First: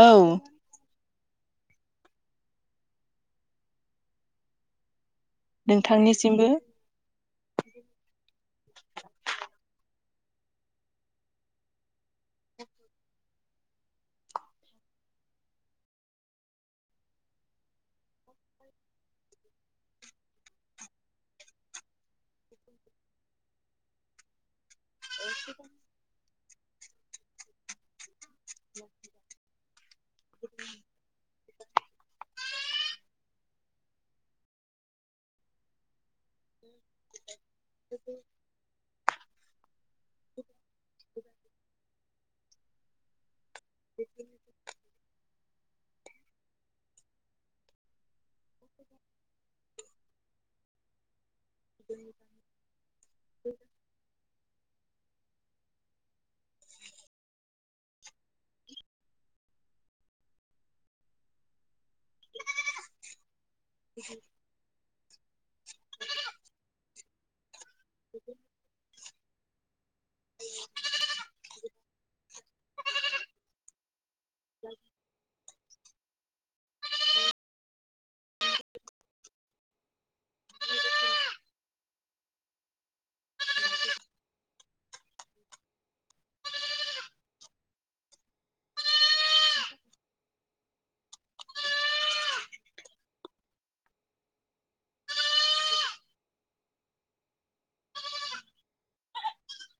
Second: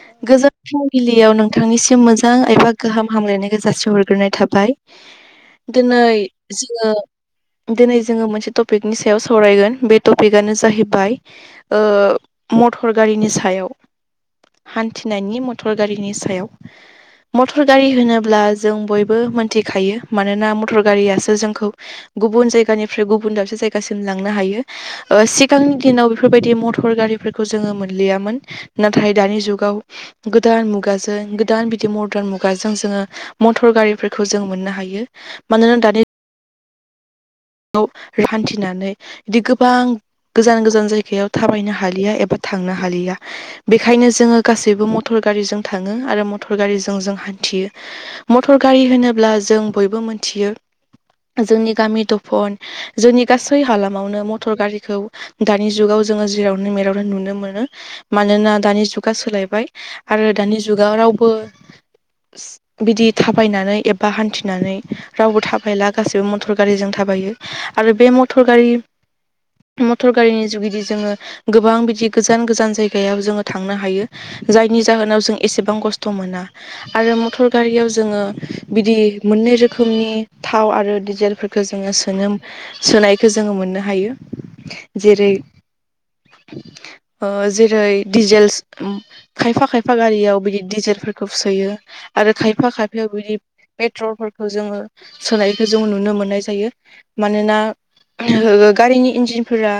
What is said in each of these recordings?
औ गोजोन फुंबिलियाव नोंथांनिसिम मोजां एबा गाहाम हामलायनायखौ जासिहरग्रोनाय थाबाय दिनै नोंथांनिसिमबो जोङो दिनै जोङो मोनसे टपिकनि सायाव सावरायगोन बे टपिकानो जाहैबाय ओ मथर गारिनि सायाव हान्थिनायनि मटर गारिनि सायाव मटर गारि होनोब्ला जों बयबो मोनथिखायो मानोना मटर गारियासो जोंखौ गुबुन जायगानिफ्राय गुबुन दाबसे जायगासिम लांनो हायो। सिगांनि दिनाव बेफोरबायदि मटर गारिफोरखौ जोङो मोनलियामोन नाथाय दानि जुगाव गोदान मुगाजों गोदान मदार्न मुगाजों जोङो मथर गारिफोरखौ जों मोननो हायो मानोना दानि [inaudible] खौ हान्थिनानै बिदि गोबां गोजान गोजान जायगायाव थाबायनो हालिया एबा थांनो हालिया बेखायनो जोङो गासैबो मटर गारिजों थाङो आरो मटर गारिजों जों हान्थियो मटर गारि होनोब्ला जों बयबो मोनथियो जोंनि गामि फन जोंनि गासै हालामावनो मटर गारिखौ दानि जुगाव जोङो जेरावनो मेरावनो नुनो मोनो। मानोना दानि जुगा सोलायबाय आरो दानि जुगाव रावबो बिदि थाबायनानै एबा हान्थिनानै रावबो थाबायला गासैबो मटर गारिजों थाबायो आरो बे मटर गारि मटर गारिनि जुगिदि जोङो गोबां बिदि गोजान गोजान जायगायाव जोङो थांनो हायो। जायनि जाहोनाव जों एसेबां खस्थ' मोना आरो मटर गारियाव जोङो बिदि मोननै रोखोमनि थाव आरो डिजेलफोर खौ जोङो सो सोनायखौ जोङो मोननो हायो जेरै जेरै दिजेलस खायफा खायफा गारियाव बिदि डिजेलफोरखौ सोयो आरो खायफा खायफायाव बिदि पेट्रलफोरखौ जोङो सोनायखौ जों नुनो मोननाय जायो मानोना गारिनि इन्जिनफोरा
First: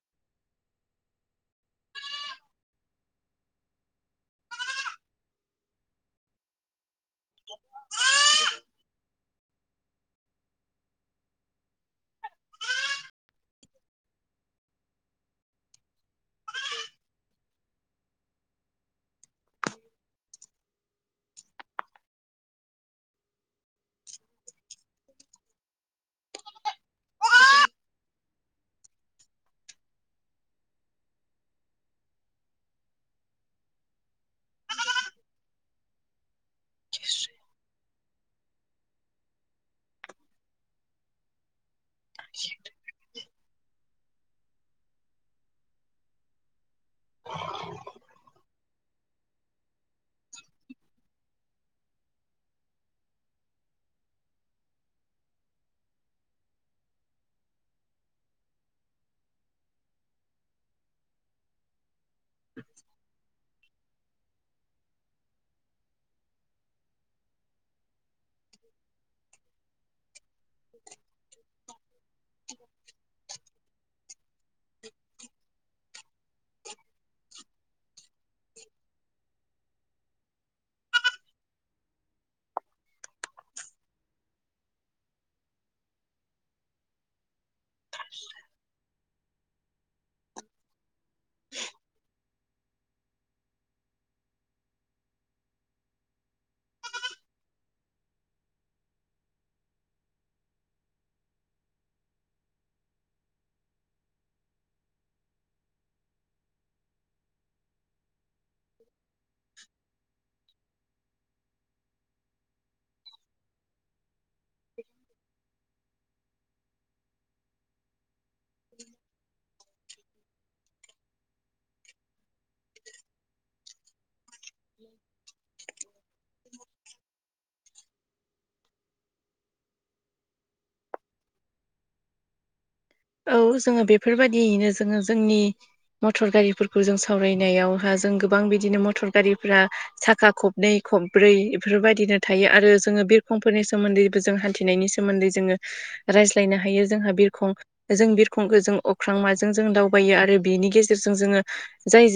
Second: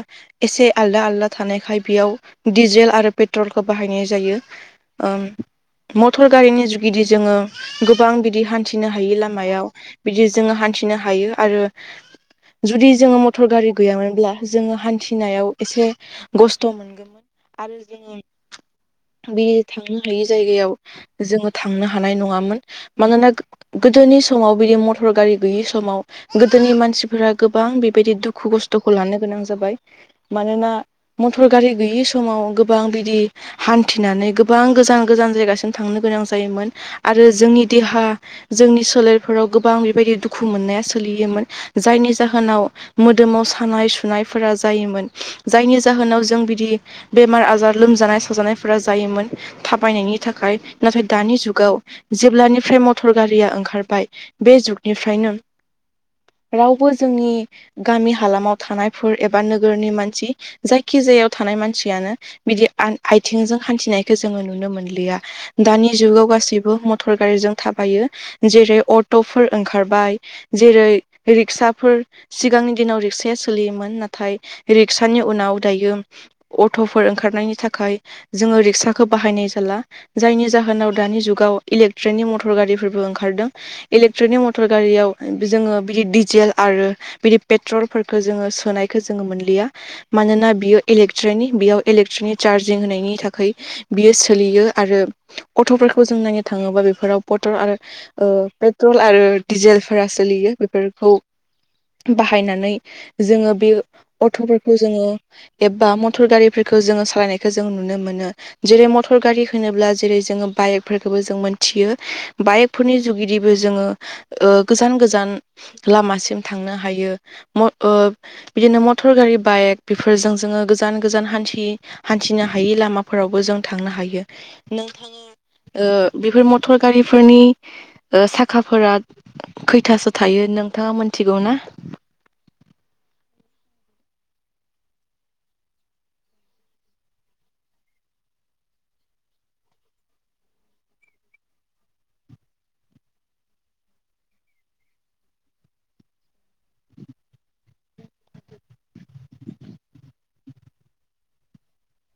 एसे आलदा आलदा थानायखाय बेयाव डिजेल आरो पेट्रलखौ बाहायनाय जायो ओं मटर गारिनि जुगिदि जोङो गोबां बिदि हान्थिनो हायि लामायाव बिदि जोङो हान्थिनो हायो आरो जुदि जोङो मटर गारि गैयामोनब्ला जोङो हान्थिनायाव एसे खस्थ' मोनगौमोन आरो जोङो बे थांनो हायि जायगायाव जोङो थांनो हानाय नङामोन मानोना गोदोनि समाव बिदि मटर गारि गैयि समाव गोदोनि मानसिफोरा गोबां बेबायदि दुखु खस्थ'खौ लानो गोनां जाबाय मानोना मटर गारि गैयि समाव गोबां बिदि हान्थिनानै गोबां गोजान गोजान जायगासिम थांनो गोनां जायोमोन आरो जोंनि देहा जोंनि सोलेरफोराव गोबां बेबायदि दुखु मोननाया सोलियोमोन जायनि जाहोनाव मोदोमाव सानाय सुनायफोरा जायोमोन जायनि जाहोनाव जों बिदि बेमार आजार लोमजानाय साजानाय फोर जायोमोन थाबायनायनि थाखाय नाथाय दानि जुगाव जेब्लानिफ्राय मटर गारिया ओंखारबाय बे जुगनिफ्रायनो रावबो जोंनि गामि हालामाव थानायफोर एबा नोगोरनि मानसि जायखि जायाव थानाय मानसियानो बिदि आइथिंजों हान्थिनायखौ जोङो नुनो मोनलिया दानि जुगाव गासैबो मटर गारिजों थाबायो जेरै अट'फोर ओंखारबाय जेरै रिक्साफोर सिगांनि दिनाव रिक्साया सोलियोमोन नाथाय नाथाय रिक्सानि उनाव दायो अट'फोर ओंखारनायनि थाखाय जोङो रिक्साखौ बाहायनाय जाला जायनि जाहोनाव दानि जुगाव इलेक्ट्रिकनि मटर गारिफोरबो ओंखारदों इलेकट्रनिक मटर गारियाव जोङो बिदि डिजेल आरो बिदि पेट्रलफोरखौ जोङो सोनायखौ जोङो मोनलिया मानोना बियो इलेक्ट्रनिक बेयाव इलेक्ट्रनिक चार्जिं होनायनि थाखाय बियो सोलियो आरो अट'फोरखौ जों नायनो थाङोबा बेफोराव पटल आरो पेट्रल आरो डिजेल फोरा सोलियो बेफोरखौ बाहायनानै जोङो बे अथ'फोरखौ जोङो एबा मटर गारिफोरखौ जोङो सालायनायखौ जों नुनो मोनो जेरै मटर गारि होनोब्ला जेरै जोङो बाइकफोरखौबो जों मोनथियो बाइकफोरनि जुगिदिबो जोङो गोजान गोजान लामासिम थांनो हायो बिदिनो मटर गारि बाइक बेफोरजों जोङो गोजान गोजान हान्थि हान्थिनो हायै लामाफोरावबो जों थांनो हायो नोंथाङा ओ बेफोर मटर गारिफोरनि ओ साखाफोरा खैथासो थायो नोंथाङा मोनथिगौ ना औ जोङो बेफोरबायदियैनो जोङो जोंनि मटर गारिफोरखौ जों सावरायनायावहा जों गोबां बिदिनो मटर गारिफोरा साखा खब नै खब्रै बेफोरबायदिनो थायो आरो जोङो बिरखंफोरनि सोमोन्दै जों हान्थिनायनि सोमोन्दै जोङो रायज्लायनो हायो जोंहा बिरखं जों बिरखंखौ जों अख्रां माजों जों दावबायो आरो बिनि गेजेरजों जोङो जाय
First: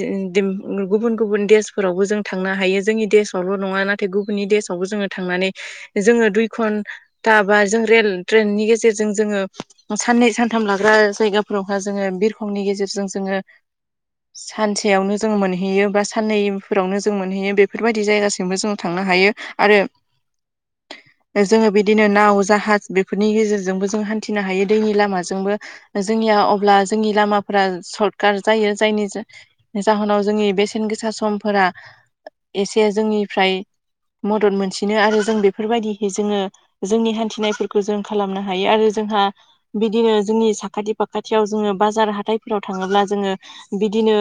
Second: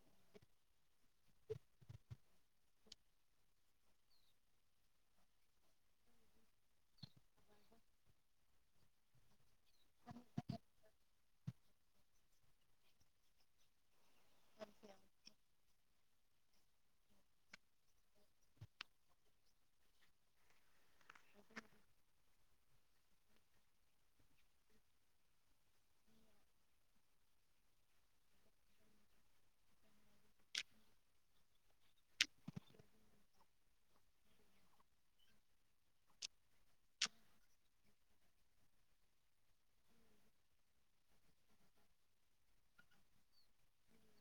गुबुन गुबुन देशफोरावबो जों थांनो हायो जोंनि देशावल' नङा नाथाय गुबुननि देशावबो जोङो थांनानै जोङो दुइ घन दाबा जों रेल ट्रेननि गेजेरजों जोङो साननै सान थांङाबो जायगाफोरावहा जोङो बिरखंनि गेजेरजों जोङो [inaudible] सानसेयावनो जों मोनहैयो बा साननैफोरावनो जों मोनहैयो बेफोरबायदि जायगासिमबो जों थांनो हायो आरो [inaudible] जोङो बिदिनो नाव जाहाज बेफोरनि गेजेरजोंबो जों हान्थिनो हायो दैनि लामाजों जोंबो जोंनिया अब्ला जोंनि लामाफोरा सर्ट काट जायो जायनि जाहोनाव जोंनि बेसेन गोसा समफोरा एसे जोंनिफ्राय मदद मोनसिनो आरो जों बेफोरबायदिहे जोङो जोंनि हान्थिनायफोरखौ जों खालामनो हायो आरो जोंहा बिदिनो जोंनि साखाथि फाखाथियाव जोङो बाजार हाथायफोराव थाङोब्ला जोङो बिदिनो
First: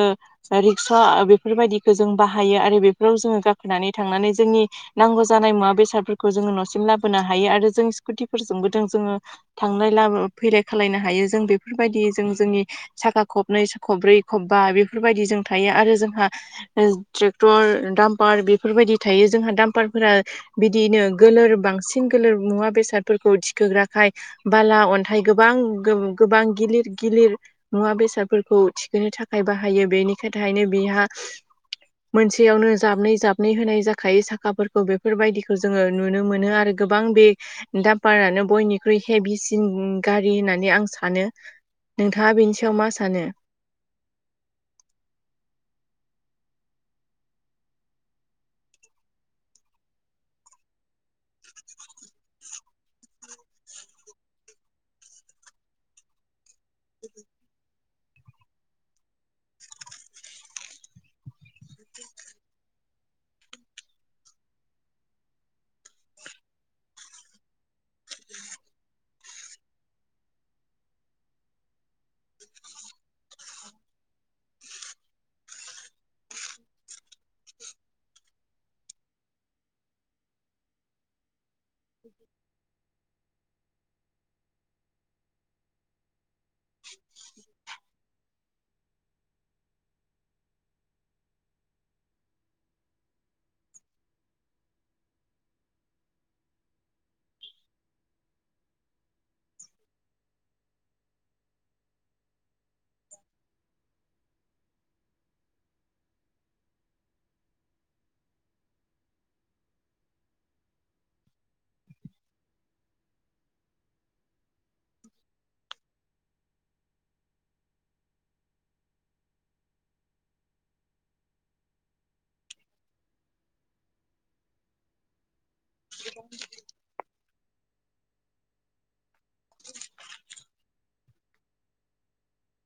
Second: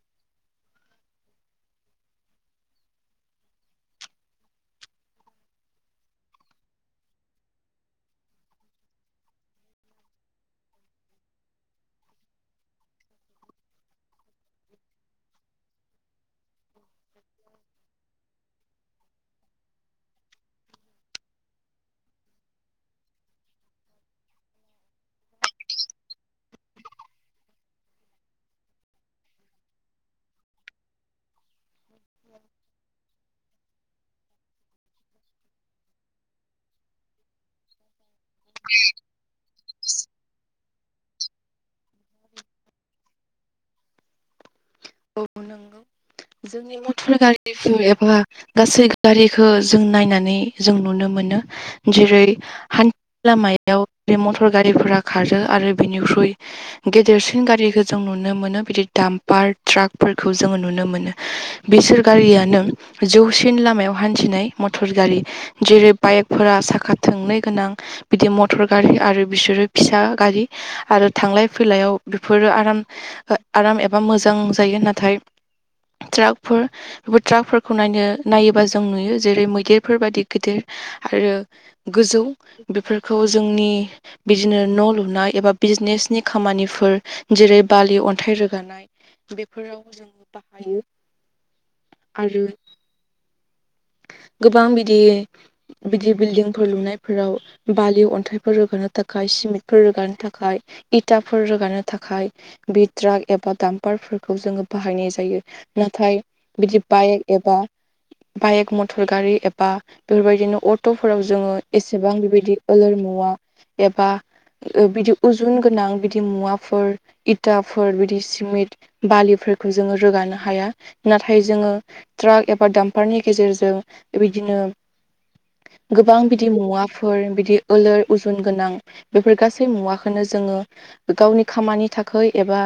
रिक्सा बेफोरबायदिखौ जों बाहायो आरो बेफोराव जोङो गाखोनानै थांनानै जोंनि नांगौ जानाय मुवा बेसादफोरखौ जोङो न'सिम लाबोनो हायो आरो जों स्कुटिफोरजोंबो जों जोङो थांनाय लाबो फैलाय खालामलायनो हायो जों बेफोरबायदि जों जोंनि साखा खबनै स खब्रै खबबा बेफोरबायदि जों थायो आरो जोंहा ट्रेक्टर दामपार बेफोरबायदि थायो जोंहा दामपारफोरा बिदिैनो गोलोर बांसिन गोलोर मुवा बेसादफोरखौ थिखोग्राखाय बाला अन्थाइ गोबां गोबां गिलिर गिलिर मुवा बेसादफोरखौ थिखोनो थाखाय बाहायो बेनिखाय थाखायनो बिहा मोनसेयावनो जाबनै जाबनै होनाय जाखायो साखाफोरखौ बेफोरबायदिखौ जोङो नुनो मोनो आरो गोबां बे दामपारानो बयनिख्रुइ हेभिसि न गारि होननानै आं सानो नोंथाङा बेनि सायाव मा सानो औ नोंगौ जोंनि मटर गारिफोर एबा गासै गारिखो जों नायनानै जों नुनो मोनो जेरै हानि लामाया याव मटर गारिफोरा खारो आरो बिनिख्रुइ गेदेरसिन गारि जों नुनो मोनो बिदि दाम्पार ट्राकफोरखौ जोङो नुनो मोनो बिसोर गारियानो जौसिन लामायाव हान्थिनाय मटर गारि जेरै बाइकफोरा साखा थोंनै गोनां बिदि मटर गारि आरो बिसोरो फिसा गारि आरो थांलाय फैलायाव बेफोरो आराम आराम एबा मोजां जायो नाथाय ट्राकफोर ट्राकफोरखौ नायनो नायोबा जों नुयो जेरै मैदेरफोर बायदि गिदिर आरो गोजौ बेफोरखौ जोंनि बिदिनो न' लुनाय एबा बिजनेसनि खामानिफोर जेरै बालि अन्थाइ रोगानाय फोराव जोङो बाहायो आरो गोबां बिदि बिदि बिल्डिंफोर लुनायफोराव बालि अन्थाइफोर रोगानो थाखाय सिमेन्टफोर रोगानो थाखाय इथाफोर रोगानो थाखाय बे ट्राक एबा दामपारफोरखौ जोङो बाहायनाय जायो नाथाय बिदि बाइ एबा बाइक मटर गारि एबा बेफोरबायदिनो अट'फोराव जोङो एसेबां बेबायदि लोर मुवा एबा बिदि उजुन गोनां बिदि मुवाफोर इथाफोर बिदि सिमेन्ट बालिफोरखौ जोङो रोगानो हाया नाथाय जोङो ट्राक एबा बारनि गेजेरजों बिदिनो गोबां बिदि मुवा फोर बिदि लोर उजुन गोनां बेफोर गासै मुवाखौनो जोङो गावनि खामानि थाखाय एबा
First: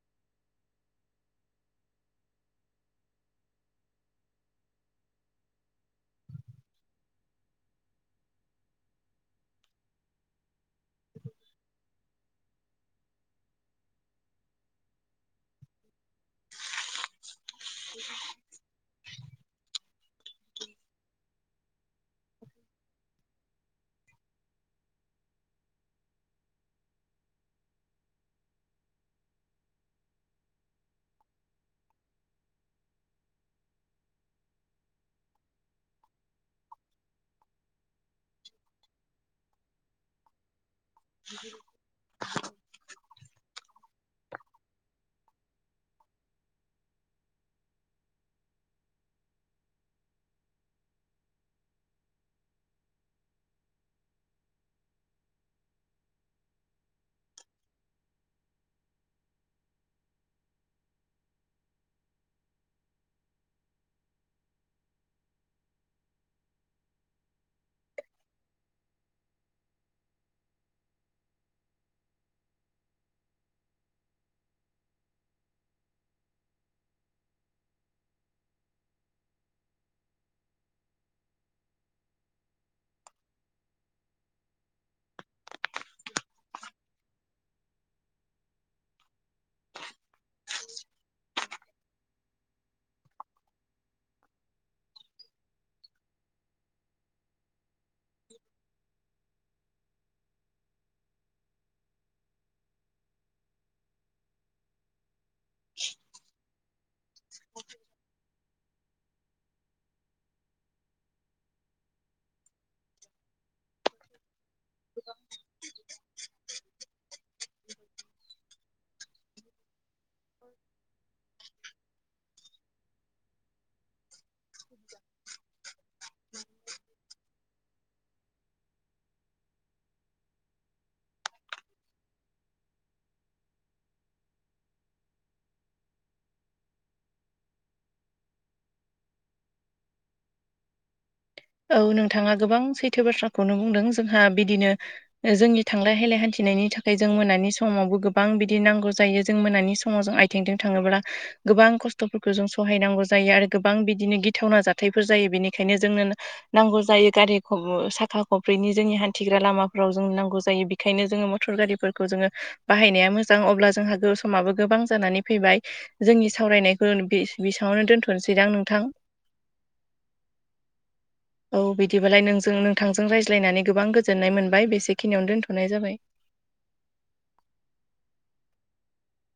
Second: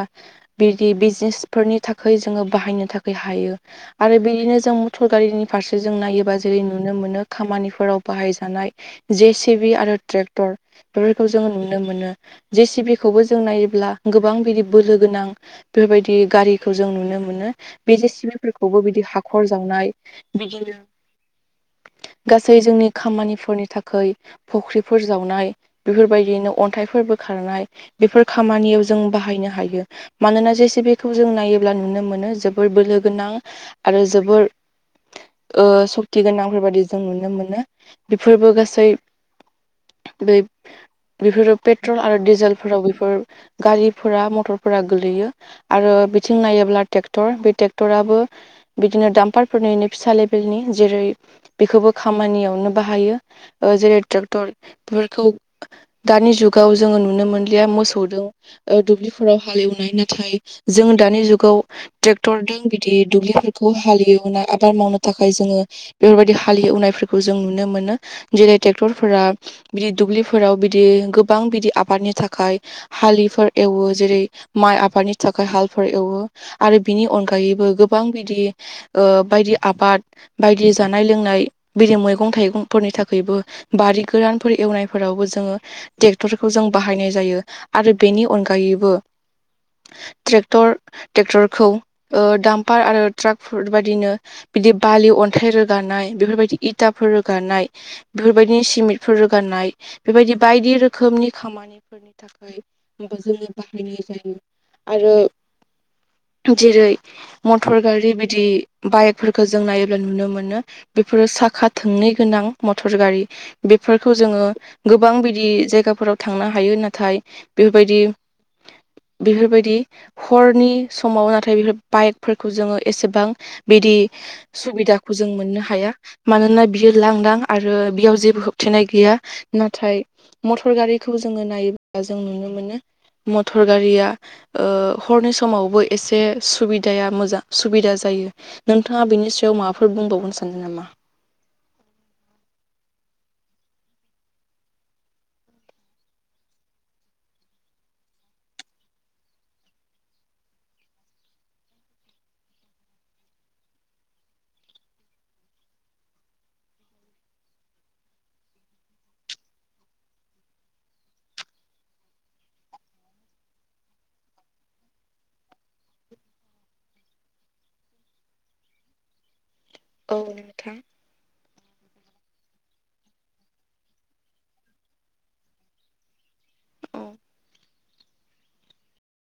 बिदि बिजनेसफोरनि थाखाय जोङो बाहायनो थाखाय हायो आरो बिदिनो जों टल गारिनि फारसे जों नायोबा जेरै नुनो मोनो खामानिफोराव बाहायजानाय जे सिभि आरो ट्रेक्टर बेफोरखौ जोङो नुनो मोनो जेसिपिखौबो जों नायोब्ला गोबां बिदि बोलो गोनां बेबायदि गारिखौ जों नुनो मोनो बे जे सि बि फोरखौबो बिदि हाखर जावनाय बिदिनो गासै जोंनि खामानिफोरनि थाखाय खै फुख्रिफोर जावनाय बेफोरबायदिनो अन्थाइफोरबो खारनाय बेफोर खामानियाव जों बाहायनो हायो मानोना जेसे बेखौ जों नायोब्ला नुनो मोनो जोबोर बोलो गोनां आरो जोबोर लांदां सक्ति गोनांफोर बायदि जों नुनो मोनो बेफोरबो गासै बेफोर बे पेट्रल आरो डिजेलफोराव बेफोर गारिफोरा मटरफोरा गोलैयो आरो बिथिं नायोब्ला ट्रेक्टर बे ट्रेक्टराबो बिदिनो दाम पारफोरनिनो फिसा लेबेलनि जेरै बेखौबो खामानियावनो बाहायो जेरै ट्रेक्टर बेफोरखौ दानि जुगाव जोङो नुनो मोनलिया मोसौदों दुब्लिफोराव हालेवनाय नाथाय जों दानि जुगाव ट्रेक्टरजों बिदि दुब्लिफोरखौ हाललिवना आबाद मावनो थाखाय जोङो बेफोर बायदि हालेवनायफोरखौ जों नुनो मोनो जेरै ट्रेक्टरफोरा बिदि दुब्लिफोराव बिदि गोबां बिदि आबादनि थाखाय हालिफोर एवो जेरै माइ आबादनि थाखाय हालफोर एवो आरो बिनि अनगायैबो गोबां बिदि बायदि आबाद बायदि जानाय लोंनाय बिदि मैगं थाइगंफोरनि थाखायबो बारि गोरानफोर एवनायफोरावबो जोङो ट्रेक्टरखौ जों बाहायनाय जायो आरो बेनि अनगायैबो ट्रेक्टर ट्रेक्टरखौ डामपार आरो ट्राक बेफोरबायदिनो बिदि बालि अन्थाइ रोगानाय बेफोरबायदि इथाफोर रोगानाय बेफोरबायदि सिमेन्टफोर रोगाननाय बेबायदि बायदि रोखोमनि खामानिफोरनि थाखाय खै जोङो बाहायनाय जायो आरो ए जेरै मटर गारि बिदि बाइकफोरखौ जों नायोब्ला नुनो मोनो बेफोरो साखा थोंनै गोनां मटर गारि बेफोरखौ जोङो गोबां बिदि जायगाफोराव थांनो हायो नाथाय बेफोरबायदि बेफोरबायदि हरनि समाव नाथाय बेफोर बाइकफोरखौ जोङो एसेबां बिदि सुबिदाखौ जों मोननो हाया मानोना बियो लांदां आरो बियाव जेबो होबथेनाय गैया नाथाय मटर गारिखौ जोङो नायोब्ला जों नुनो मोनो मटर गारिया हरनि समावबो एसे सुबिदाया मोजां सुबिदा जायो नोंथाङा बिनि सायाव माबाफोर बुंबावनो सानदों नामा औ नोंथाङा गोबां सैथो बाथ्राखौनो बुंदों जोंहा बिदिनो जोंनि थांलाय हैलाय हान्थिनायनि थाखाय जों मोनानि समावबो गोबां बिदि नांगौ जायो जों मोनानि समाव जों आ बिथिंदों थाङोब्ला गोबां खस्थ'फोरखौ जों सहायनांगौ जायो आरो गोबां बिदिनो गिथावना जा थायफोर जायो बेनिखायनो जोंनो नांगौ जायो गारि साखा खब्रैनि जोंनि हान्थिग्रा लामाफोराव जों नांगौ जायो। बेखायनो जोङो मटर गारिफोरखौ जोङो बाहायनाया मोजां अब्ला जोंहा गो समाबो गोबां जानानै फैबाय। जोंनि सावरायनायखौ बेसेयावनो दोन्थ'नोसैदां नोंथां औ नोंथां औ बिदिबालाय नोंजों नोंथांजों रायज्लायनानै गोबां गोजोननाय मोनबाय बेसेखिनियावनो दोनथ'नाय जाबाय। औ